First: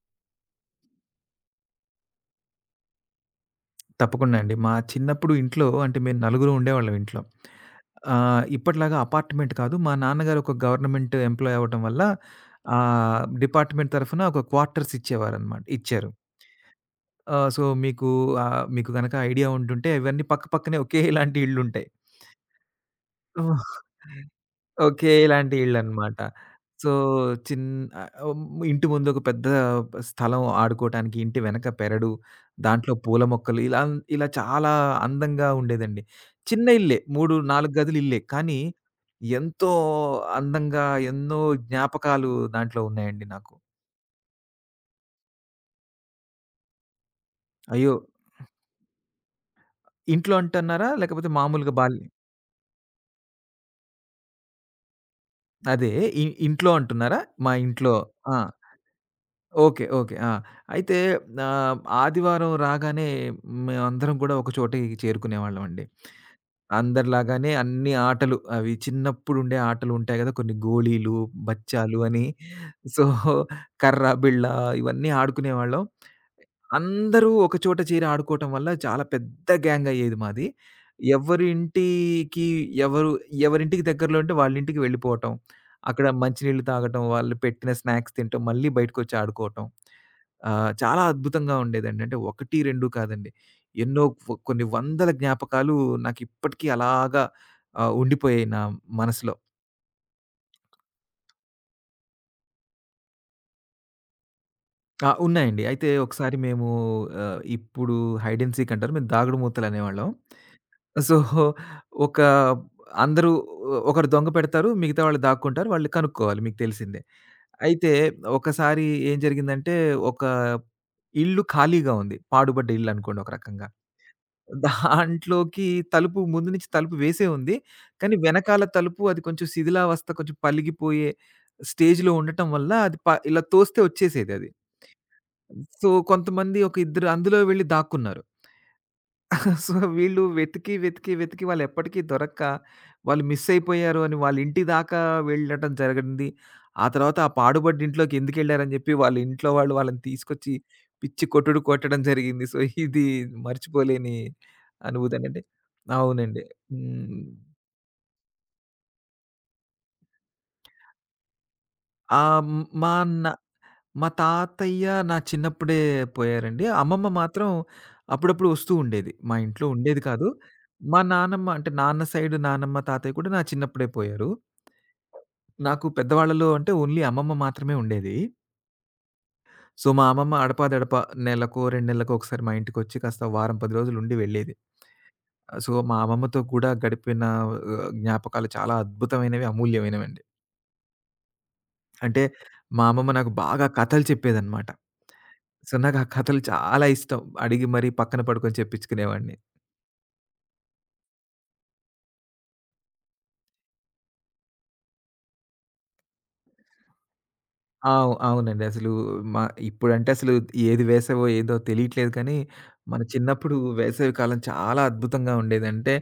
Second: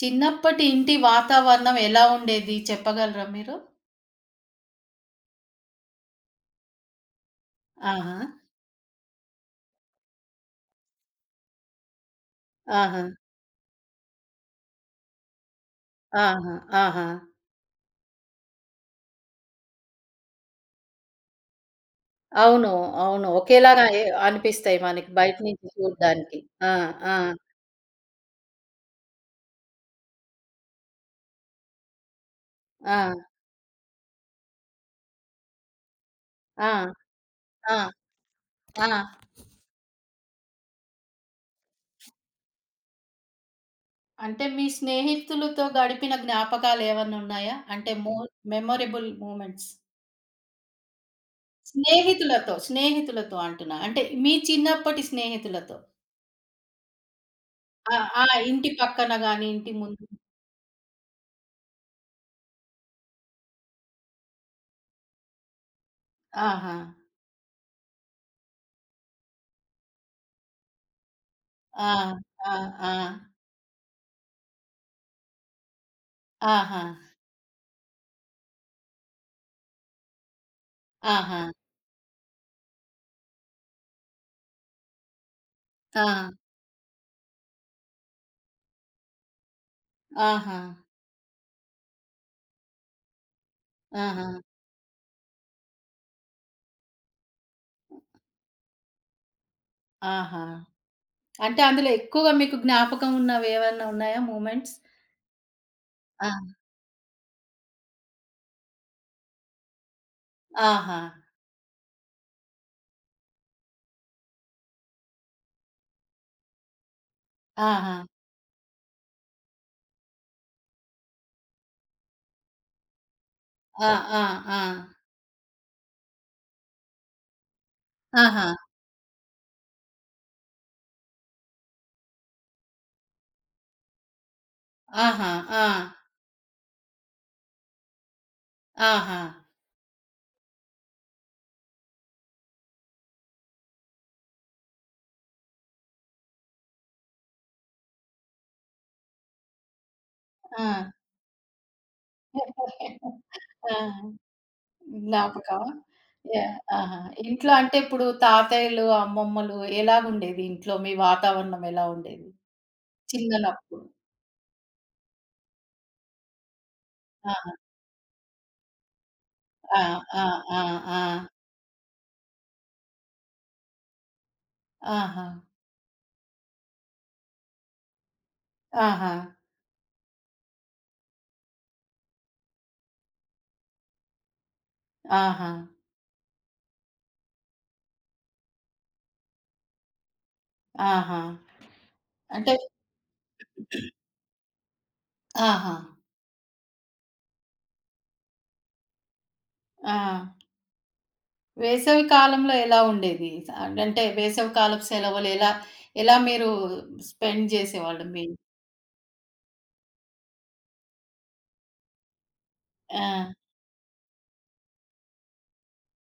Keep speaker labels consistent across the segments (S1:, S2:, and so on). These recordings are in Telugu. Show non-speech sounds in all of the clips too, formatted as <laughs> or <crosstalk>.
S1: చిన్నప్పటి ఇంటి వాతావరణం ఎలా ఉండేది చెప్పగలరా మీరు?
S2: తప్పకుండా అండి. మా చిన్నప్పుడు ఇంట్లో అంటే మేము నలుగురు ఉండేవాళ్ళం ఇంట్లో.
S1: ఆహా!
S2: ఇప్పటిలాగా అపార్ట్‌మెంట్ కాదు. మా నాన్నగారు ఒక గవర్నమెంట్ ఎంప్లాయ్ అవ్వటం వల్ల
S1: ఆహా!
S2: డిపార్ట్‌మెంట్ తరఫున ఒక క్వార్టర్స్ ఇచ్చేవారనమాట. ఇచ్చారు.
S1: ఆహా! ఆహా!
S2: ఆహ్, సో, మీకు ఆహ్, మీకు గనక ఐడియా ఉంటుంటే ఇవన్నీ పక్క పక్కనే ఒకేలాంటి ఇళ్ళుంటాయి.
S1: అవును. అవును. ఒకేలాగా అనిపిస్తాయి
S2: ఓకే.
S1: మనకి బయట
S2: ఇలాంటి
S1: నుంచి
S2: ఇళ్ళనమాట.
S1: చూడ్డానికి. ఆ!
S2: సో,
S1: ఆ!
S2: చిన్ ఆహ్, హ్మ్, ఇంటి ముందు ఒక పెద్ద స్థలం ఆడుకోటానికి, ఇంటి వెనక పెరడు, దాంట్లో
S1: ఆ!
S2: పూల మొక్కలు ఇలా ఇలా చాలా అందంగా ఉండేదండి. చిన్న
S1: ఆ!
S2: ఇల్లే 3, 4
S1: ఆ!
S2: గదులు ఇల్లే. కానీ
S1: ఆ!
S2: ఎంతో అందంగా ఎన్నో జ్ఞాపకాలు దాంట్లో ఉన్నాయండి నాకు.
S1: అంటే మీ స్నేహితులతో గడిపిన జ్ఞాపకాలు ఏమన్నా ఉన్నాయా?
S2: అయ్యో!
S1: అంటే మెమొరబుల్ మూమెంట్స్.
S2: ఇంట్లో అంటున్నారా? లేకపోతే మామూలుగా బాల్య
S1: స్నేహితులతో, అంటున్నా. అంటే మీ చిన్నప్పటి స్నేహితులతో.
S2: అదే ఇంట్లో అంటున్నారా? మా ఇంట్లో.
S1: ఆ! ఆ!
S2: ఆ!
S1: ఇంటి పక్కన గాని, ఇంటి
S2: ఓకే.
S1: ముందు.
S2: ఓకే. ఆ! అయితే ఆదివారం రాగానే మేమందరం గూడా ఒక చోటకి చేరుకునేవాళ్ళమండి.
S1: ఆహా!
S2: అందరిలాగానే అన్ని ఆటలు అవి చిన్నప్పుడుండే ఆటలుంటాయి గదా! కొన్ని గోళీలు,
S1: ఆ!
S2: బచ్చాలు అని.
S1: ఆ! ఆ!
S2: సో, కర్ర, బిళ్ళ ఇవన్నీ ఆడుకునేవాళ్ళం.
S1: ఆహా!
S2: అందరూ ఒక చోట చేరి ఆడుకోవటం వల్ల చాలా పెద్ద గ్యాంగ్ అయ్యేది మాది.
S1: ఆహా!
S2: ఎవరి ఇంటికి ఎవరు ఎవరింటికి దగ్గరలో ఉంటే వాళ్ళింటికి వెళ్ళిపోవటం.
S1: ఆ!
S2: అక్కడ మంచినీళ్ళు తాగటం, వాళ్ళు పెట్టిన స్నాక్స్ తినటం, మళ్ళీ బయటకొచ్చి ఆడుకోవటం.
S1: ఆహా!
S2: చాలా అద్భుతంగా ఉండేదండి. అంటే 1, 2 కాదండి. ఎన్నో
S1: ఆహా!
S2: వ కొన్ని వందల జ్ఞాపకాలు నాకిప్పటికీ అలాగా ఉండిపోయాయి నా మనసులో.
S1: ఆహా! అంటే అందులో ఎక్కువగా మీకు జ్ఞాపకం ఉన్నవేవన్నా ఉన్నాయా మూమెంట్స్?
S2: ఆ! ఉన్నాయండి. అయితే ఒకసారి
S1: ఆ!
S2: మేము ఇప్పుడు హైడ్ అండ్ సీక్ అంటారు. మేము దాగుడుమూతలనేవాళ్ళం.
S1: ఆహా!
S2: సో, ఒక అందరూ ఒకరు దొంగ పెడతారు. మిగతా వాళ్ళు దాక్కుంటారు. వాళ్ళు కనుక్కోవాలి మీకు తెలిసిందే. అయితే
S1: ఆహా!
S2: ఒకసారి ఏం జరిగిందంటే, ఒక ఇల్లు ఖాళీగా ఉంది. పాడుబడ్డ ఇల్లు అనుకోండి ఒక రకంగా.
S1: ఆ! ఆ! ఆ!
S2: దాంట్లోకి తలుపు ముందు నుంచి తలుపు వేసే ఉంది. కానీ
S1: ఆహా!
S2: వెనకాల తలుపు అది కొంచెం శిథిలావస్థ కొంచెం పలిగిపోయే స్టేజ్‌లో ఉండటం వల్ల అది ఇలా తోస్తే వచ్చేసేదది.
S1: ఆహా! ఆ!
S2: సో, కొంతమంది ఒక ఇద్దరు అందులో వెళ్లి దాక్కున్నారు.
S1: ఆహా!
S2: సో, వీళ్ళు వెతికి, వాళ్ళెప్పటికి దొరక్క, వాళ్ళు మిస్ అయిపోయారు అని వాళ్ళ ఇంటి దాకా వెళ్ళటం జరిగింది. ఆ తర్వాత ఆ పాడుబడ్డ ఇంట్లోకి ఎందుకెళ్లారని జెప్పి, వాళ్ళ ఇంట్లో వాళ్ళు వాళ్ళని తీసుకొచ్చి
S1: ఆ!
S2: పిచ్చి కొట్టుడు కొట్టడం జరిగింది. సో, ఇది
S1: ఆ!
S2: మర్చిపోలేని అనుభూతనండి.
S1: జ్ఞాపకమా?
S2: అవునండి.
S1: యాహ్! ఆహా!
S2: హ్మ్.
S1: ఇంట్లో అంటే ఇప్పుడు తాతయ్యలు, అమ్మమ్మలు ఎలాగుండేది ఇంట్లో మీ వాతావరణం ఎలా ఉండేది?
S2: ఆహ్, మా న
S1: చిన్ననప్పుడు.
S2: మా తాతయ్య నా చిన్నప్పుడే పోయారండి. అమ్మమ్మ మాత్రం
S1: ఆహా!
S2: అప్పుడప్పుడు వస్తూ ఉండేది. మా ఇంట్లో
S1: ఆ!
S2: ఉండేది
S1: ఆ!
S2: కాదు.
S1: ఆ!
S2: మా
S1: ఆ!
S2: నానమ్మ అంటే నాన్న సైడ్ నానమ్మ, తాతయ్య కూడా నా చిన్నప్పుడే పోయారు.
S1: ఆహా!
S2: నాకు పెద్దవాళ్ళలో అంటే ఓన్లీ అమ్మమ్మ మాత్రమే ఉండేది.
S1: ఆహా!
S2: సో, మా అమ్మమ్మ అడపాదడపా నెలకో, 2 నెలలకో ఒకసారి మా ఇంటికొచ్చి కాస్త వారం, 10 రోజులు ఉండి వెళ్ళేది.
S1: ఆహా!
S2: సో, మా అమ్మమ్మతో కూడా గడిపిన ఆహ్, జ్ఞాపకాలు చాలా అద్భుతమైనవి, అమూల్యమైనవండి.
S1: ఆహా!
S2: అంటే
S1: అంటే
S2: మా అమ్మమ్మ నాకు బాగా కథలు చెప్పేదనమాట. సో,
S1: ఆహా!
S2: నాకు ఆ కథలు చాలా ఇష్టం. అడిగి మరీ పక్కన పడుకొని చెప్పించుకునేవాడిని.
S1: ఆ! వేసవి కాలంలో ఎలా ఉండేది? అంటే వేసవి కాలపు సెలవులు ఎలా, ఎలా మీరు స్పెండ్ చేసేవాళ్ళు
S2: అవు
S1: మీ
S2: అవునండి. అసలు మ ఇప్పుడంటే అసలు ఏది వేసవో ఏదో తెలియట్లేదు కానీ, మన
S1: ఆ!
S2: చిన్నప్పుడు వేసవి కాలం చాలా అద్భుతంగా ఉండేది. అంటే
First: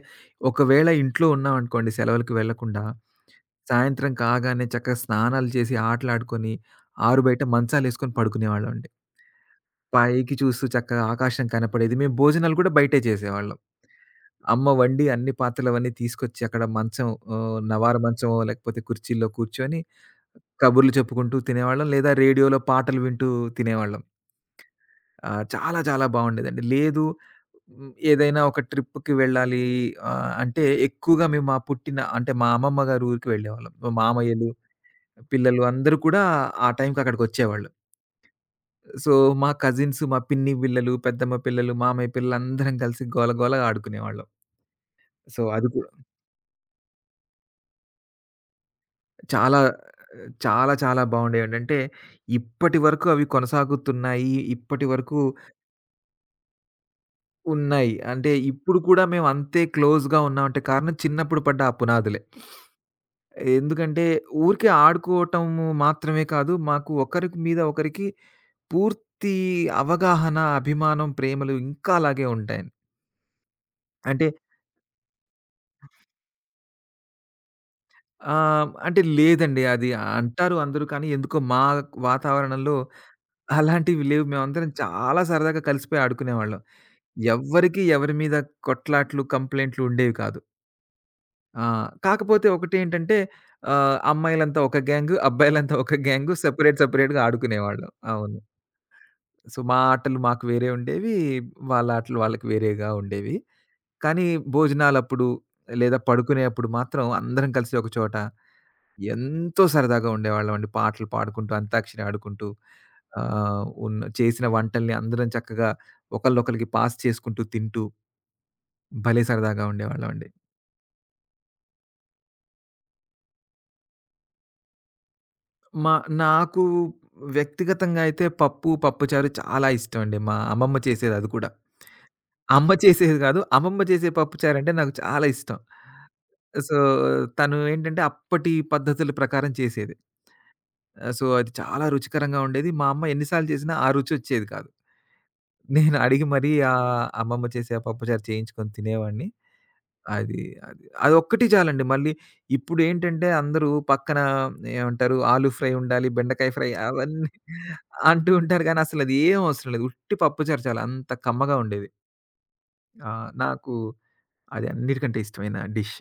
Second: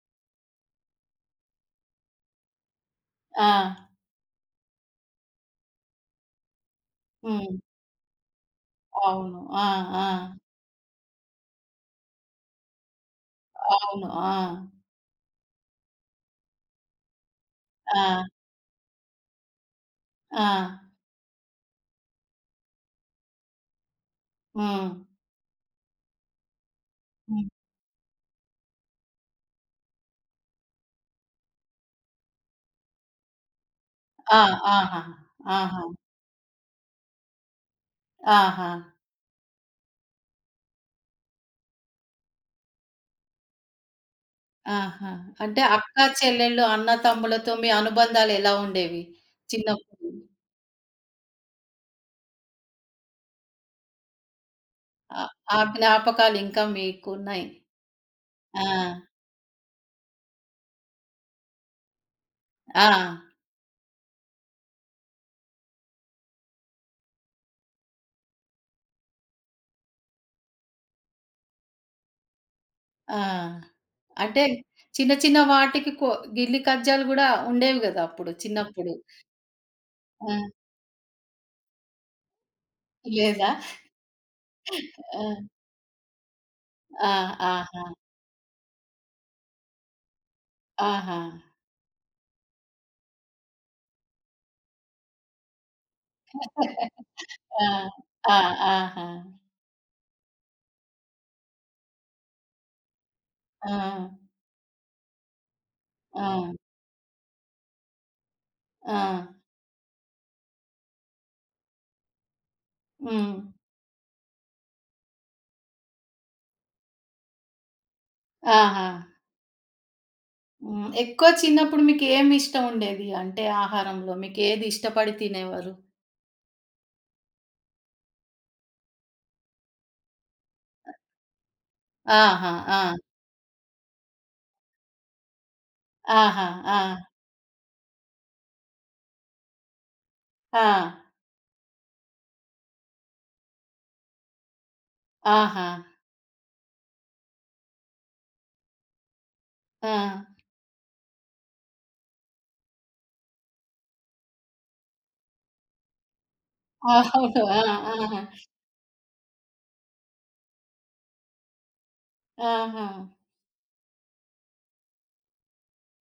S2: ఒకవేళ ఇంట్లో ఉన్నామనుకోండి సెలవులకి వెళ్ళకుండా,
S1: ఆ!
S2: సాయంత్రం కాగానే చక్కగా స్నానాలు చేసి ఆటలాడుకొని, ఆరు బయట
S1: హ్మ్.
S2: మంచాలేసుకొని పడుకునేవాళ్ళమండి.
S1: అవును. ఆ! ఆ!
S2: పైకి చూస్తూ చక్కగా ఆకాశం కనపడేది. మేము భోజనాలు కూడా బయటే చేసేవాళ్ళం.
S1: అవును. ఆ!
S2: అమ్మ వండి అన్ని పాత్రలవన్నీ తీసుకొచ్చి అక్కడ మంచం నవార
S1: ఆ!
S2: మంచమో లేకపోతే కుర్చీల్లో కూర్చొని
S1: ఆ!
S2: కబుర్లు చెప్పుకుంటూ తినేవాళ్ళం. లేదా రేడియోలో పాటలు వింటూ తినేవాళ్ళం.
S1: హ్మ్.
S2: చాలా చాలా బావుండేదండి. లేదు
S1: హ్మ్.
S2: హ్మ్, ఏదైనా ఒక ట్రిప్‌కి వెళ్ళాలి అంటే ఎక్కువగా మేము మా పుట్టిన అంటే మా అమ్మమ్మ గారి ఊరికి వెళ్ళేవాళ్ళం.
S1: ఆ!
S2: మామయ్యలు,
S1: ఆహా!
S2: పిల్లలు
S1: ఆహా!
S2: అందరూ కూడా ఆ టైంకి అక్కడికొచ్చేవాళ్ళు.
S1: ఆహా!
S2: సో, మా కజిన్స్, మా పిన్ని పిల్లలు, పెద్దమ్మ పిల్లలు, మామయ్య పిల్లలు అందరం కలిసి గోల గోల ఆడుకునేవాళ్ళం.
S1: ఆహా!
S2: సో,
S1: అంటే
S2: అది
S1: అక్కా, చెల్లెళ్ళు, అన్న, తమ్ములతో మీ అనుబంధాలు ఎలా ఉండేవి
S2: చాలా
S1: చిన్నప్పుడు?
S2: చాలా, చాలా బావుండేవండి. అంటే ఇప్పటి వరకు అవి కొనసాగుతున్నాయి. ఇప్పటి వరకు
S1: ఆ ఆ జ్ఞాపకాలు ఇంకా మీకున్నాయి.
S2: ఉన్నాయి. అంటే
S1: ఆ!
S2: ఇప్పుడు కూడా మేము అంతే క్లోజ్‌గా ఉన్నామంటే కారణం చిన్నప్పుడు పడ్డ ఆ పునాదులే.
S1: ఆ!
S2: ఎందుకంటే ఊరికే ఆడుకోవటం మాత్రమే కాదు. మాకు ఒకరికి మీద ఒకరికి పూర్తి అవగాహన, అభిమానం, ప్రేమలు ఇంకా అలాగే ఉంటాయండి.
S1: ఆ!
S2: అంటే
S1: అంటే చిన్న చిన్న వాటికి గిల్లి కజ్జాలు గూడా ఉండేవి గదా! అప్పుడు చిన్నప్పుడు.
S2: అంటే లేదండి. అది
S1: ఆ!
S2: అంటారు అందరూ కానీ ఎందుకో మా వాతావరణంలో
S1: లేదా?
S2: అలాంటివి లేవు. మేమందరం చాలా
S1: ఆ!
S2: సరదాగా కలిసిపోయి ఆడుకునేవాళ్ళం.
S1: ఆ!
S2: ఎవ్వరికీ
S1: ఆహా!
S2: ఎవరి మీద కొట్లాట్లు, కంప్లెయింట్లు ఉండేవి కాదు.
S1: ఆహా!
S2: ఆ! కాకపోతే ఒకటేంటంటే అమ్మాయిలంతా ఒక గ్యాంగు, అబ్బాయిలంతా ఒక గ్యాంగు సెపరేట్‌గా
S1: ఆ!
S2: ఆడుకునేవాళ్ళం.
S1: ఆ!
S2: అవును.
S1: ఆహా!
S2: సో, మా ఆటలు మాకు వేరే ఉండేవి. వాళ్ళ ఆటలు వాళ్ళకి వేరేగా ఉండేవి.
S1: ఆ!
S2: కానీ భోజనాలప్పుడు లేదా
S1: ఆ!
S2: పడుకునేప్పుడు మాత్రం అందరం కలిసి ఒక చోట
S1: ఆ!
S2: ఎంతో సరదాగా ఉండేవాళ్ళమండి. పాటలు పాడుకుంటూ, అంతాక్షరి ఆడుకుంటూ
S1: హ్మ్.
S2: ఆహ్, ఉన్న చేసిన వంటల్ని అందరం చక్కగా ఒకళ్ళొకళ్ళకి పాస్ చేసుకుంటూ తింటూ
S1: ఆహా!
S2: భలే సరదాగా ఉండేవాళ్ళమండి.
S1: హ్మ్. ఎక్కువ చిన్నప్పుడు మీకు ఏమి ఇష్టం ఉండేది? అంటే ఆహారంలో మీకేది ఇష్టపడి తినేవారు?
S2: మా నాకు వ్యక్తిగతంగా అయితే పప్పు, పప్పుచారు చాలా ఇష్టం అండి. మా అమ్మమ్మ చేసేది అది కూడా.
S1: ఆహా!
S2: అమ్మ
S1: ఆ!
S2: చేసేది కాదు. అమ్మమ్మ చేసే పప్పుచారంటే నాకు చాలా ఇష్టం.
S1: ఆహా!
S2: సో,
S1: ఆ!
S2: తను ఏంటంటే అప్పటి పద్ధతుల ప్రకారం చేసేది.
S1: ఆ!
S2: సో, అది చాలా రుచికరంగా ఉండేది. మా అమ్మ ఎన్ని సార్లు చేసినా ఆ రుచొచ్చేది కాదు.
S1: ఆహా!
S2: నేను అడిగి మరీ అమ్మమ్మ చేసే ఆ పప్పుచారు చేయించుకొని తినేవాడిని.
S1: ఆ!
S2: అది. అది. అదొక్కటి చాలండి. మళ్ళీ ఇప్పుడేంటంటే అందరూ పక్కన ఏమంటారు ఆలు ఫ్రై ఉండాలి, బెండకాయ ఫ్రై అవన్నీ
S1: అవును. ఆ! ఆ!
S2: అంటూ ఉంటారు గానీ అసలది ఏం అవసరం లేదు. ఉట్టి పప్పుచారు చాలు అంత కమ్మగా ఉండేది.
S1: ఆహా!
S2: నాకు అది అన్నిటికంటే ఇష్టమైన డిష్.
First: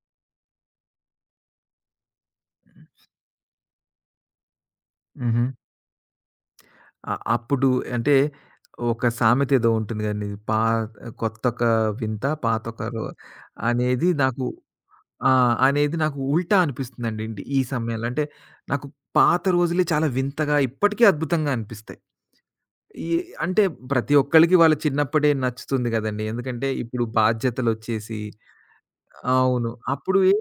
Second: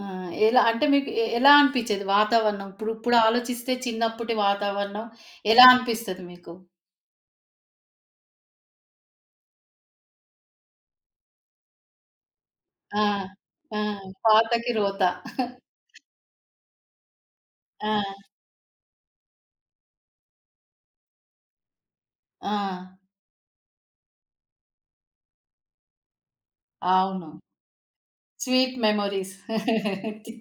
S1: ఆ! ఎలా అంటే మీకు ఎలా అనిపిచ్చేది వాతావరణం? ఇప్పుడు ఇప్పుడు ఆలోచిస్తే చిన్నప్పటి వాతావరణం
S2: హుహు.
S1: ఎలా అనిపిస్తది మీకు?
S2: అప్పుడు అంటే ఒక సామెత ఏదో ఉంటుంది గదండీ. కొత్తొక వింత పాతొక
S1: ఆ!
S2: రో
S1: ఆ!
S2: అనేది నాకు
S1: పాతకి రోత.
S2: ఆ! అనేది నాకు ఉల్టా అనిపిస్తుందండి. ఇంటి ఈ సమయంలో. అంటే
S1: ఆ!
S2: నాకు పాత రోజులే చాలా వింతగా ఇప్పటికీ అద్భుతంగా అనిపిస్తాయి.
S1: ఆ!
S2: ఈ అంటే ప్రతి ఒక్కళ్ళకి వాళ్ళ చిన్నప్పుడే నచ్చుతుంది గదండీ! ఎందుకంటే ఇప్పుడు
S1: అవును.
S2: బాధ్యతలొచ్చేసి
S1: స్వీట్ మెమోరీస్.
S2: అవును. అప్పుడు ఏం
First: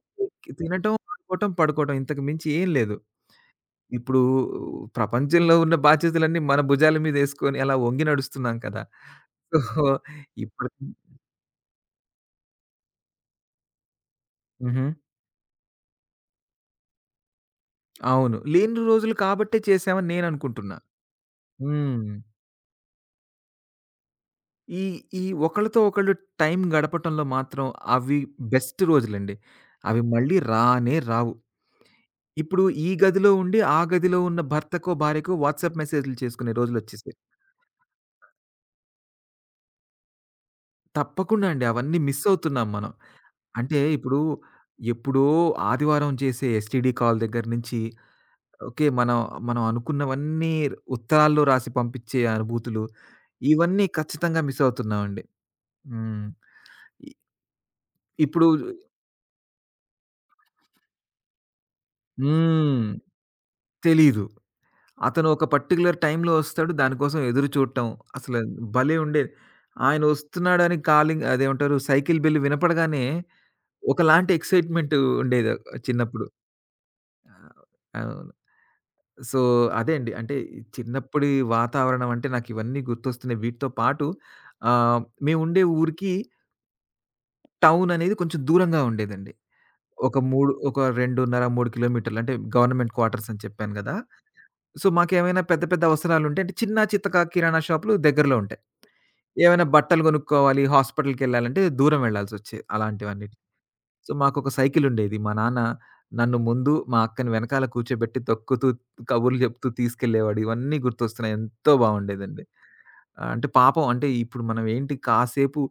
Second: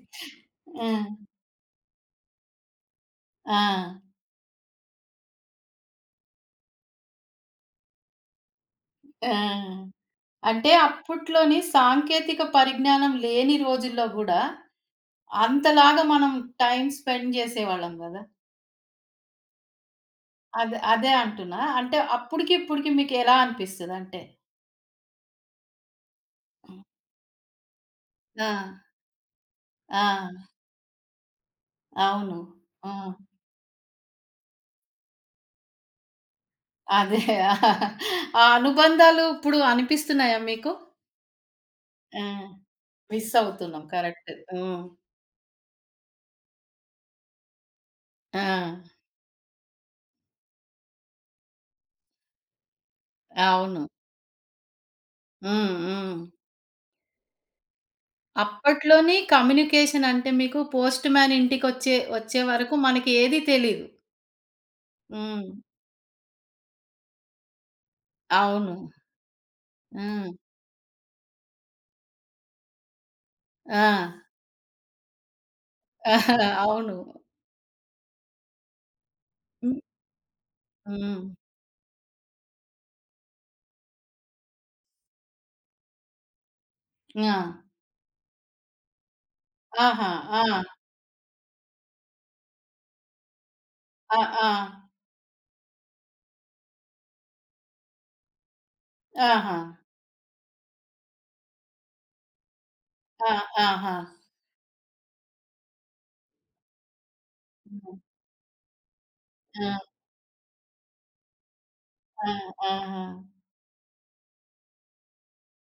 S1: ఆ!
S2: తినటం, ఆడుకోవటం, పడుకోవటం ఇంతకు మించి ఏం లేదు.
S1: ఆ!
S2: ఇప్పుడు ప్రపంచంలో ఉన్న బాధ్యతలన్నీ మన భుజాల మీదేసుకొని అలా ఒంగి నడుస్తున్నాం కదా! సో,
S1: ఆ!
S2: ఇప్పుడు
S1: అంటే అప్పట్లోని సాంకేతిక పరిజ్ఞానం లేని రోజుల్లో గూడా
S2: హుహు.
S1: అంతలాగా మనం టైమ్ స్పెండ్ జేసేవాళ్ళం గదా!
S2: అవును. లేని రోజులు కాబట్టే చేశామని నేననుకుంటున్నా.
S1: అదే అదే అంటున్నా. అంటే
S2: హ్మ్.
S1: అప్పటికి, ఇప్పటికి మీకు ఎలా అనిపిస్తదంటే?
S2: ఈ ఈ ఒకళ్ళతో ఒకళ్ళు టైం గడపటంలో మాత్రం అవి
S1: ఆ!
S2: బెస్ట్ రోజులండి. అవి మళ్ళీ
S1: ఆ!
S2: రానే రావు.
S1: అవును.
S2: ఇప్పుడు ఈ
S1: ఆ!
S2: గదిలో ఉండి, ఆ గదిలో ఉన్న భర్తకో, భార్యకో వాట్సాప్ మెసేజ్‌లు చేసుకునే రోజులొచ్చేసాయి.
S1: అదే. ఆ అనుబంధాలు ఇప్పుడు అనిపిస్తున్నాయా మీకు?
S2: తప్పకుండా అండి. అవన్నీ
S1: ఆ!
S2: మిస్ అవుతున్నాం మనం.
S1: మిస్
S2: అంటే
S1: అవుతున్నాం.
S2: ఇప్పుడు
S1: కరెక్ట్. హ్మ్.
S2: ఎప్పుడో ఆదివారం చేసే ఎస్‌టిడి కాల్ దగ్గర నుంచి
S1: ఆ!
S2: ఓకే. మనం మనం అనుకున్నవన్నీ ఉత్తరాల్లో రాసి పంపించే అనుభూతులు,
S1: అవును.
S2: ఇవన్నీ ఖచ్చితంగా మిస్ అవుతున్నామండి.
S1: హ్మ్. హ్మ్.
S2: హ్మ్. ఇ ఇప్పుడు
S1: అప్పట్లోని కమ్యూనికేషన్ అంటే మీకు పోస్ట్ మ్యాన్ ఇంటికొచ్చే వచ్చే వరకు
S2: హ్మ్.
S1: మనకి ఏది తెలీదు.
S2: తెలీదు. అతను ఒక
S1: హ్మ్.
S2: పర్టిక్యులర్ టైంలో వస్తాడు. దానికోసం ఎదురు చూడటం. అసలు
S1: అవును.
S2: భలే ఉండేది. ఆయన
S1: హ్మ్.
S2: వస్తున్నాడని కాలింగ్ అదేమంటారు సైకిల్ బెల్ వినపడగానే
S1: ఆ!
S2: ఒకలాంటి ఎక్సైట్‌మెంట్ ఉండేది చిన్నప్పుడు.
S1: <laughs> అవును.
S2: ఆహ్, అవును. సో,
S1: హ్మ్.
S2: అదే అండి. అంటే ఈ
S1: హ్మ్.
S2: చిన్నప్పటి వాతావరణం అంటే నాకు ఇవన్నీ గుర్తొస్తున్నాయి. వీటితో పాటు ఆహ్, మేముండే ఊరికి
S1: ఆ!
S2: టౌన్ అనేది కొంచెం దూరంగా ఉండేదండి.
S1: ఆహా!
S2: ఒక
S1: ఆ!
S2: 3 ఒక 2.5, 3 కిలోమీటర్లు. అంటే గవర్నమెంట్ క్వార్టర్స్ అని చెప్పాను గదా!
S1: ఆ! ఆ!
S2: సో, మాకేమైనా పెద్ద పెద్ద అవసరాలుంటే అంటే చిన్నా చితకా కిరాణా షాపులు దగ్గరలో ఉంటాయి.
S1: ఆహా!
S2: ఏమైనా బట్టలు గొనుక్కోవాలి, హాస్పిటల్‌కెళ్ళాలంటే దూరం వెళ్ళాల్సొచ్చేది
S1: ఆ!
S2: అలాంటివన్నిటికి.
S1: ఆహా!
S2: సో, మాకొక సైకిలుండేది. మా నాన్న నన్ను ముందు, మా అక్కని వెనకాల
S1: హ్మ్.
S2: కూర్చోబెట్టి తొక్కుతూ, కబుర్లు జెప్తూ
S1: ఆ!
S2: తీసుకెళ్ళేవాడు. ఇవన్నీ గుర్తొస్తున్నాయి. ఎంతో
S1: ఆ!
S2: బావుండేదండి.
S1: ఆహా!
S2: ఆ! అంటే పాపం అంటే ఇప్పుడు మనం ఏంటి కాసేపు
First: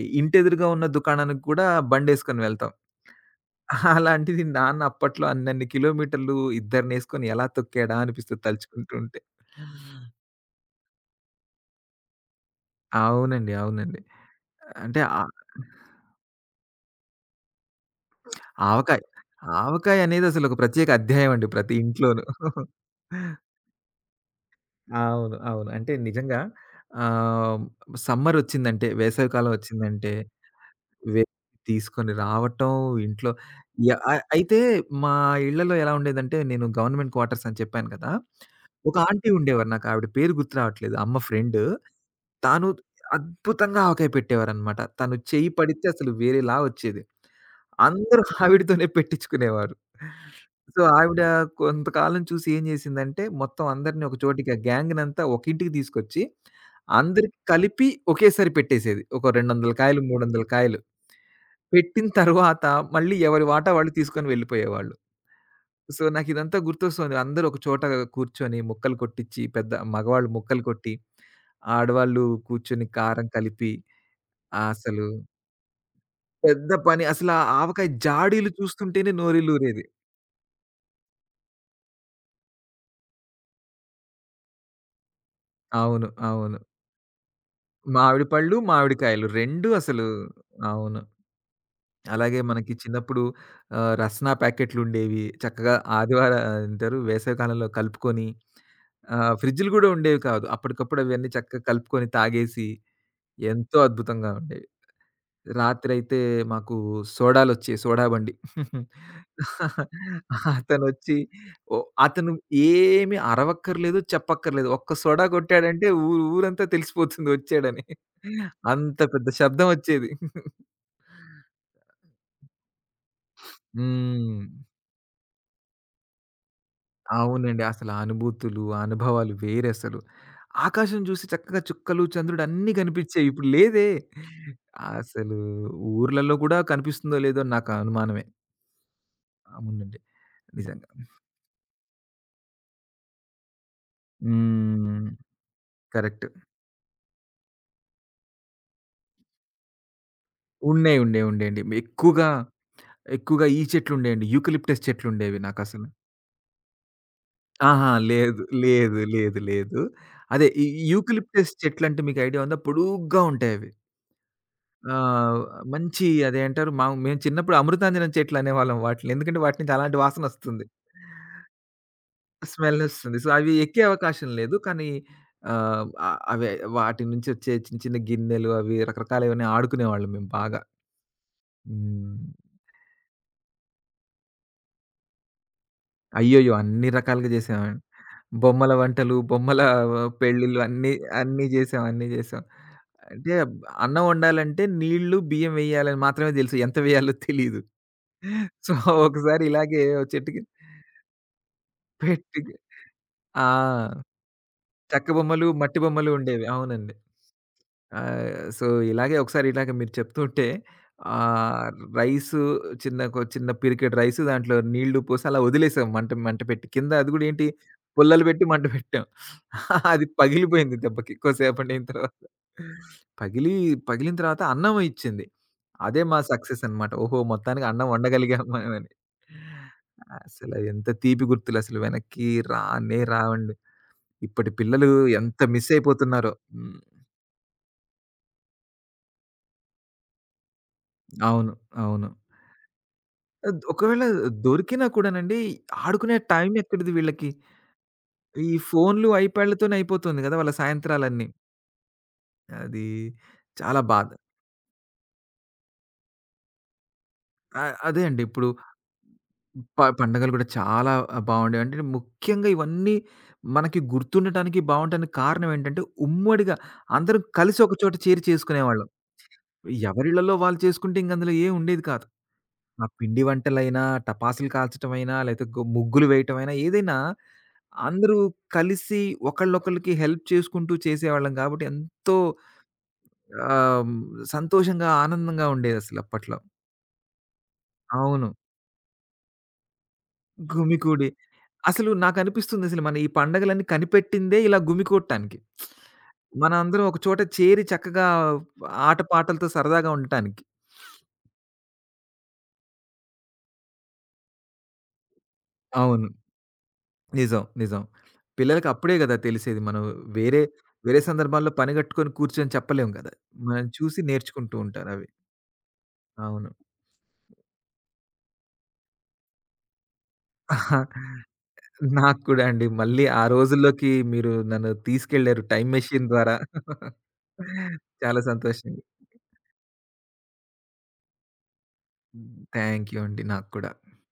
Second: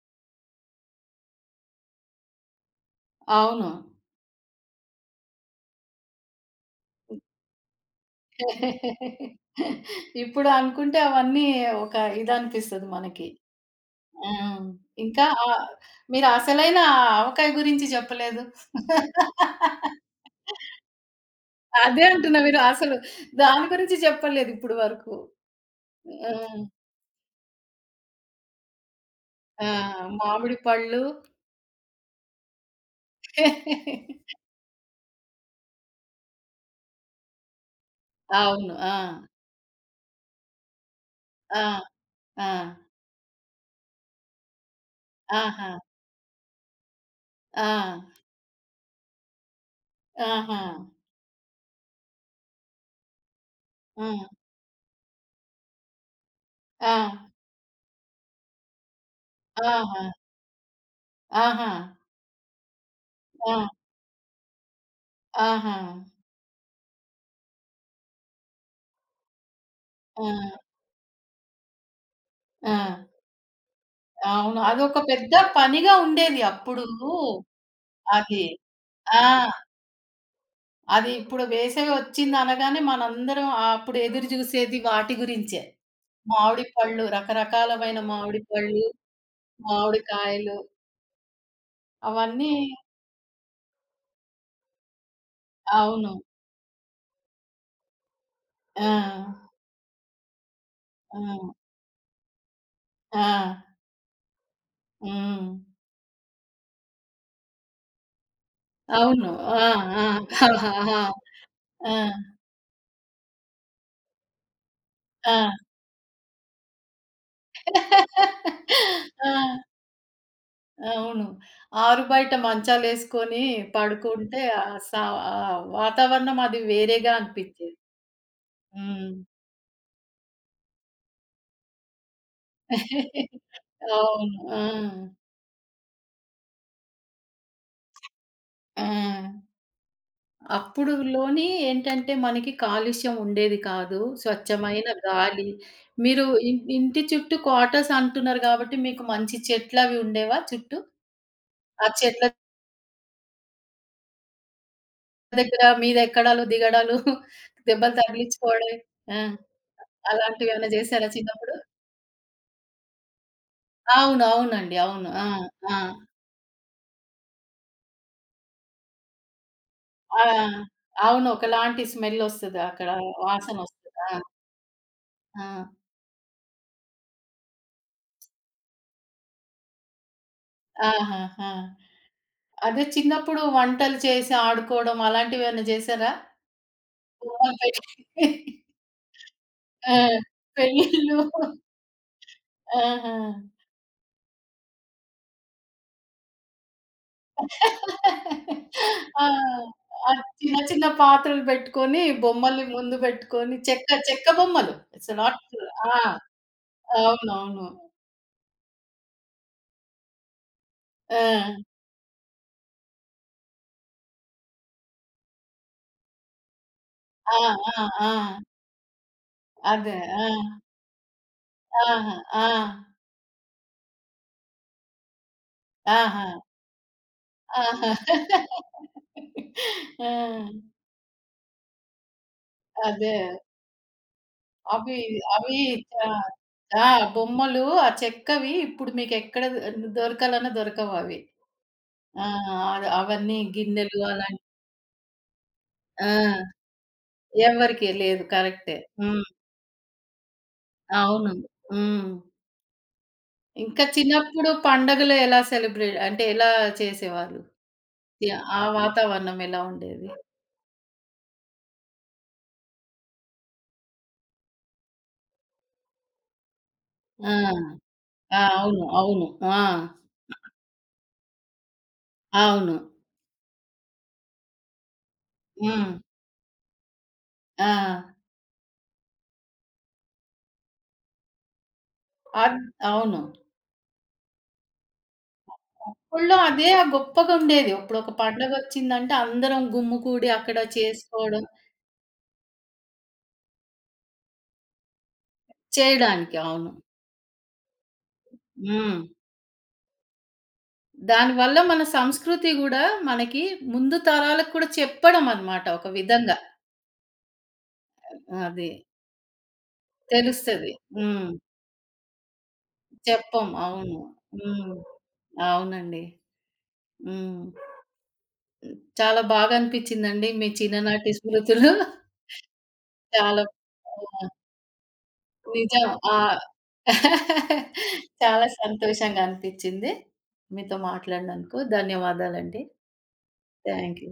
S2: ఇంటెదురుగా ఉన్న దుకాణానికి కూడా బండేసుకొని వెళ్తాం.
S1: అవును.
S2: అలాంటిది నాన్న అప్పట్లో అన్నన్ని కిలోమీటర్లు ఇద్దరినేసుకొని ఎలా తొక్కాడా అనిపిస్తది తలుచుకుంటూ ఉంటే.
S1: ఇప్పుడు అనుకుంటే అవన్నీ ఒక ఇదనిపిస్తది మనకి.
S2: అవునండి. అవునండి.
S1: ఆ!
S2: అంటే ఆ
S1: ఇంకా మీరు అసలైన ఆవకాయ గురించి చెప్పలేదు.
S2: ఆవకాయ, ఆవకాయ అనేది అసలొక ప్రత్యేక అధ్యాయం అండి ప్రతి
S1: అదే
S2: ఇంట్లోనూ.
S1: అంటున్నా మీరు అసలు దాని గురించి చెప్పలేదు ఇప్పుడు వరకు.
S2: అవును. అవును. అంటే
S1: ఆ!
S2: నిజంగా ఆహ్, సమ్మరొచ్చిందంటే, వేసవికాలం
S1: ఆ!
S2: వచ్చిందంటే
S1: మామిడి పళ్ళు.
S2: వె తీసుకొని రావటం ఇంట్లో అయితే మా ఇళ్ళలో ఎలా ఉండేదంటే, నేను గవర్నమెంట్ క్వార్టర్స్ అని చెప్పాను కదా!
S1: అవును. ఆ!
S2: ఒక ఆంటీ ఉండేవారు. నాకు ఆవిడ పేరు గుర్తు రావట్లేదు. అమ్మ ఫ్రెండ్.
S1: ఆ! ఆ!
S2: తాను అద్భుతంగా ఆవకాయ పెట్టేవారనమాట. తను చెయ్యి
S1: ఆహా!
S2: పడితే అసలు వేరేలా వచ్చేది.
S1: ఆ!
S2: అందరూ ఆవిడతోనే పెట్టించుకునేవారు.
S1: ఆహా!
S2: సో, ఆవిడ కొంతకాలం చూసి ఏం చేసిందంటే, మొత్తం అందరిని
S1: ఆ!
S2: ఒక చోటికి ఆ గ్యాంగ్‌నంతా ఒక ఇంటికి తీసుకొచ్చి,
S1: ఆ!
S2: అందరికి కలిపి ఒకేసారి పెట్టేసేది. ఒక 200 కాయలు,
S1: ఆహా!
S2: 300 కాయలు.
S1: ఆహా!
S2: పెట్టిన తర్వాత మళ్ళీ ఎవరి
S1: ఆ!
S2: వాటా వాళ్ళు తీసుకొని వెళ్ళిపోయేవాళ్ళు.
S1: ఆహా!
S2: సో, నాకిదంతా గుర్తొస్తుంది. అందరూ ఒక చోట కూర్చొని ముక్కలు కొట్టిచ్చి, పెద్ద
S1: ఆ!
S2: మగవాళ్ళు ముక్కలు కొట్టి, ఆడవాళ్ళు
S1: ఆ!
S2: కూర్చొని కారం కలిపి,
S1: అవును.
S2: ఆ
S1: అదొక
S2: అసలు
S1: పెద్ద పనిగా ఉండేది
S2: పెద్ద
S1: అప్పుడు.
S2: పని. అసల ఆ ఆవకాయ
S1: అది.
S2: జాడీలు చూస్తుంటేనే
S1: ఆ!
S2: నోరిల్లూరేది.
S1: అది ఇప్పుడు వేసవి వచ్చిందనగానే మనందరం అప్పుడు ఎదురు జూసేది వాటి గురించే.
S2: అవును. అవును.
S1: మామిడి పళ్ళు, రకరకాలమైన
S2: మామిడి
S1: మామిడి
S2: పళ్ళు,
S1: పళ్ళు,
S2: మామిడికాయలు 2 అసలు
S1: మామిడికాయలు
S2: అవును. అలాగే
S1: అవన్నీ
S2: మనకి చిన్నప్పుడు రస్నా ప్యాకెట్లుండేవి. చక్కగా
S1: అవును.
S2: ఆదివార ఏమంటారు వేసవి కాలంలో కలుపుకొని
S1: ఆ!
S2: ఫ్రిడ్జ్‌లు గూడా ఉండేవి కాదు. అప్పటికప్పుడు
S1: ఆ!
S2: అవన్నీ చక్కగా కలుపుకొని తాగేసి
S1: ఆ!
S2: ఎంతో అద్భుతంగా ఉండేవి.
S1: హ్మ్.
S2: రాత్రయితే మాకు సోడాలొచ్చేవి. సోడా బండి.
S1: అవును. ఆ! ఆ!
S2: <laughs> అతనొచ్చి
S1: <laughs>
S2: ఓ
S1: ఆ!
S2: అతను ఏమి అరవక్కర్లేదు, చెప్పక్కర్లేదు. ఒక్క సోడా
S1: ఆ!
S2: కొట్టాడంటే ఊరు ఊరంతా తెలిసిపోతుంది వచ్చాడని. అంత పెద్ద
S1: ఆ! ఆ!
S2: శబ్దం వచ్చేది. <laughs>
S1: అవును. ఆరుబయట మంచాలేసుకొని
S2: హ్మ్.
S1: పడుకుంటే ఆ సా ఆ వాతావరణం అది వేరేగా
S2: అవునండి.
S1: అనిపిచ్చేది.
S2: అసల ఆ అనుభూతులు, ఆ
S1: హ్మ్.
S2: అనుభవాలు వేరసలు. ఆకాశం చూసి చక్కగా చుక్కలు, చంద్రుడు అన్నీ కనిపించేయి. <laughs> ఇప్పుడు లేదే.
S1: అవును. ఆ!
S2: అసలు ఊర్లలో కూడా కనిపిస్తుందో లేదో నాకు అనుమానమే.
S1: ఆ!
S2: అవునండి. నిజంగా.
S1: అప్పుడులోని ఏంటంటే మనకి కాలుష్యం ఉండేది కాదు. స్వచ్ఛమైన
S2: హ్మ్.
S1: గాలి. మీరు
S2: కరెక్ట్.
S1: ఇంటి చుట్టూ క్వార్టర్స్ అంటున్నారు గాబట్టి మీకు మంచి చెట్లవి ఉండేవా చుట్టూ?
S2: ఉన్నాయి. ఉండేయండి.
S1: ఆ చెట్ల
S2: ఎక్కువగా ఈ చెట్లుండేయండి. యూకలిప్టస్ చెట్లుండేవి
S1: దగ్గర
S2: నాకసలు.
S1: మీద ఎక్కడాలు, దిగడాలు
S2: అహా!
S1: దెబ్బలు
S2: లేదు.
S1: తగిలించుకోవడం
S2: లేదు.
S1: ఆ!
S2: లేదు. లేదు. అదే ఈ
S1: అలాంటివేమైనా జేశారా
S2: యూకలిప్టస్
S1: చిన్నప్పుడు?
S2: చెట్లంటే మీకు ఐడియా ఉందా? పొడుగ్గా ఉంటాయవి.
S1: అవును. అవునండి.
S2: ఆ!
S1: అవును. ఆ! ఆ!
S2: మంచి అదేంటారు మేము చిన్నప్పుడు అమృతాంజనం చెట్లనేవాళ్ళం వాటిలిని. ఎందుకంటే వాటి నుంచి అలాంటి
S1: ఆ!
S2: వాసనొస్తుంది.
S1: అవును. ఒకలాంటి స్మెల్లొస్తది. అక్కడ
S2: స్మెల్లొస్తుంది. సో, అవి ఎక్కే
S1: వాసనొస్తది. ఆ!
S2: అవకాశం లేదు. కానీ
S1: ఆ!
S2: ఆహ్, ఆహ్, అవే వాటి నుంచి వచ్చే చిన్న చిన్న గిన్నెలు అవి రకరకాలవన్నీ ఆడుకునేవాళ్ళం మేము బాగా.
S1: ఆహాహా!
S2: హ్మ్.
S1: అదే చిన్నప్పుడు వంటలు చేసి ఆడుకోవడం అలాంటివేమైనా చేశారా?
S2: అయ్యోయ్యో! అన్ని రకాలుగా
S1: బొమ్మలు
S2: చేసామండి.
S1: పెట్టి
S2: బొమ్మల వంటలు, బొమ్మల
S1: ఆ!
S2: పెళ్ళిళ్ళు అన్నీ
S1: పెళ్ళిళ్ళు.
S2: అన్నీ చేసాం.
S1: ఆహా!
S2: అంటే అన్నం వండాలంటే నీళ్లు, బియ్యం వేయాలని మాత్రమే తెలుసు. ఎంత వేయాలో తెలీదు. సో,
S1: ఆ!
S2: ఒకసారి ఇలాగే ఓ
S1: ఆ
S2: చెట్టుకి
S1: చిన్న చిన్న పాత్రలు పెట్టుకొని,
S2: పెట్టి
S1: బొమ్మల్ని ముందు
S2: ఆ!
S1: పెట్టుకొని చెక్క చెక్క బొమ్మలు.
S2: చెక్క
S1: ఇట్స్ నాట్
S2: బొమ్మలు, మట్టి
S1: ఆ!
S2: బొమ్మలు ఉండేవి. అవునండి.
S1: అవునవును.
S2: సో, ఇలాగే ఒకసారి ఇలాగ మీరు చెప్తుంటే
S1: ఆ!
S2: ఆహ్, రైసు చిన్న పిరికెడు రైసు దాంట్లో నీళ్లు పోసి అలా వదిలేసాం మంట మంట పెట్టి. కింద అది గూడా
S1: ఆ!
S2: ఏంటి
S1: ఆ! ఆ!
S2: పుల్లలు పెట్టి మంట పెట్టాం. <laughs>
S1: అదే.
S2: అది
S1: ఆ!
S2: పగిలిపోయింది దెబ్బకి కొద్దిసేపడిన
S1: ఆహా!
S2: తర్వాత.
S1: ఆ!
S2: పగిలి పగిలిన తర్వాత అన్నం ఇచ్చింది. అదే మా
S1: ఆహా!
S2: సక్సెస్ అన్నమాట. ఓహో! మొత్తానికి అన్నం
S1: ఆహా!
S2: వండగలిగాం మనమని.
S1: ఆ!
S2: అసలు అది ఎంత తీపి గుర్తులసలు వెనక్కి రానే
S1: అదే.
S2: రావండి. ఇప్పటి పిల్లలు
S1: అవి
S2: ఎంత
S1: అవి
S2: మిస్
S1: చా
S2: అయిపోతున్నారో. హ్మ్.
S1: ఆ! బొమ్మలు ఆ చెక్కవి ఇప్పుడు మీకెక్కడ దొరకాలన్నా దొరకవవి.
S2: అవును. అవును.
S1: ఆ! అవన్నీ గిన్నెలు
S2: ఒకవేళ దొరికినా కూడానండి,
S1: ఆ!
S2: ఆడుకునే టైం ఎక్కడిది వీళ్ళకి?
S1: ఎవ్వరికీ లేదు.
S2: ఈ
S1: కరెక్టే.
S2: ఫోన్‌లు,
S1: హ్మ్.
S2: ఐప్యాడ్‌లతోనే అయిపోతుంది గదా! వాళ్ళ సాయంత్రాలన్నీ.
S1: అవును. హ్మ్.
S2: అది చాలా
S1: ఇంకా
S2: బాధ.
S1: చిన్నప్పుడు పండగలు ఎలా సెలబ్రేట్ అంటే ఎలా చేసేవాళ్ళు?
S2: అదే అండి.
S1: యాహ్!
S2: ఇప్పుడు
S1: ఆ వాతావరణం ఎలా
S2: ప
S1: ఉండేది?
S2: పండగలు గూడా చాలా బావుండేవి. అంటే ముఖ్యంగా ఇవన్నీ మనకి గుర్తుండటానికి, బావుండటానికి కారణం ఏంటంటే, ఉమ్మడిగా అందరం
S1: ఆ!
S2: కలిసి ఒక చోట చేరి
S1: ఆ! అవును.
S2: చేసుకునేవాళ్ళం.
S1: అవును. ఆ!
S2: ఎవరిళ్ళలో వాళ్ళు చేసుకుంటే ఇంక అందులో ఏం ఉండేది కాదు.
S1: అవును.
S2: ఆ పిండి వంటలైనా, టపాసులు కాల్చటమైనా, లేతే గు
S1: హ్మ్.
S2: ముగ్గులు వేయటమైనా ఏదైనా
S1: ఆ!
S2: అందరూ కలిసి ఒకళ్ళొకళ్ళకి హెల్ప్ చేసుకుంటూ చేసేవాళ్ళం గాబట్టి ఎంతో
S1: అద్ అవును.
S2: ఆహ్, హ్మ్, సంతోషంగా, ఆనందంగా ఉండేదసలు
S1: అప్పట్లో
S2: అప్పట్లో.
S1: అదే గొప్పగుండేది. ఇప్పుడొక
S2: అవును.
S1: పండగొచ్చిందంటే అందరం గుమ్ముకూడి అక్కడ
S2: గుమికూడి
S1: చేసుకోవడం
S2: అసలు నాకనిపిస్తుందసలు మన ఈ పండగలన్నీ కనిపెట్టిందే ఇలా గుమికూడటానికి.
S1: చేయడానికి. అవును.
S2: మనందరం ఒక చోట చేరి చక్కగా
S1: హ్మ్.
S2: ఆటపాటలతో సరదాగా ఉండటానికి.
S1: దానివల్ల మన సంస్కృతి గూడా మనకి ముందు తరాలకు కూడా చెప్పడం అనమాట ఒక
S2: అవును.
S1: విధంగా.
S2: నిజం. పిల్లలకి
S1: అది
S2: అప్పుడే గదా తెలిసేది. మనం వేరే,
S1: తెలుస్తది.
S2: వేరే
S1: హ్మ్.
S2: సందర్భాల్లో పని గట్టుకొని కూర్చొని చెప్పలేం గదా!
S1: చెప్పం.
S2: మనం
S1: అవును.
S2: చూసి నేర్చుకుంటూ
S1: హ్మ్.
S2: ఉంటారవి.
S1: అవునండి.
S2: అవును.
S1: హ్మ్. చాలా బాగా అనిపిచ్చిందండి మీ
S2: <laughs> ఆహా.
S1: చిన్ననాటి స్మృతులు.
S2: నాకు కూడా అండి. మళ్ళీ ఆ
S1: చాలా
S2: రోజుల్లోకి
S1: ఆ!
S2: మీరు నన్ను తీసుకెళ్లారు టైమ్
S1: నిజం.
S2: మెషిన్
S1: ఆ!
S2: ద్వారా. <laughs>
S1: <laughs>
S2: చాలా
S1: చాలా
S2: సంతోషంగా.
S1: సంతోషంగా అనిపిచ్చింది. మీతో మాట్లాడినందుకు ధన్యవాదాలండి.
S2: థ్యాంక్ యూ అండి. నాకు కూడా.
S1: Thank you.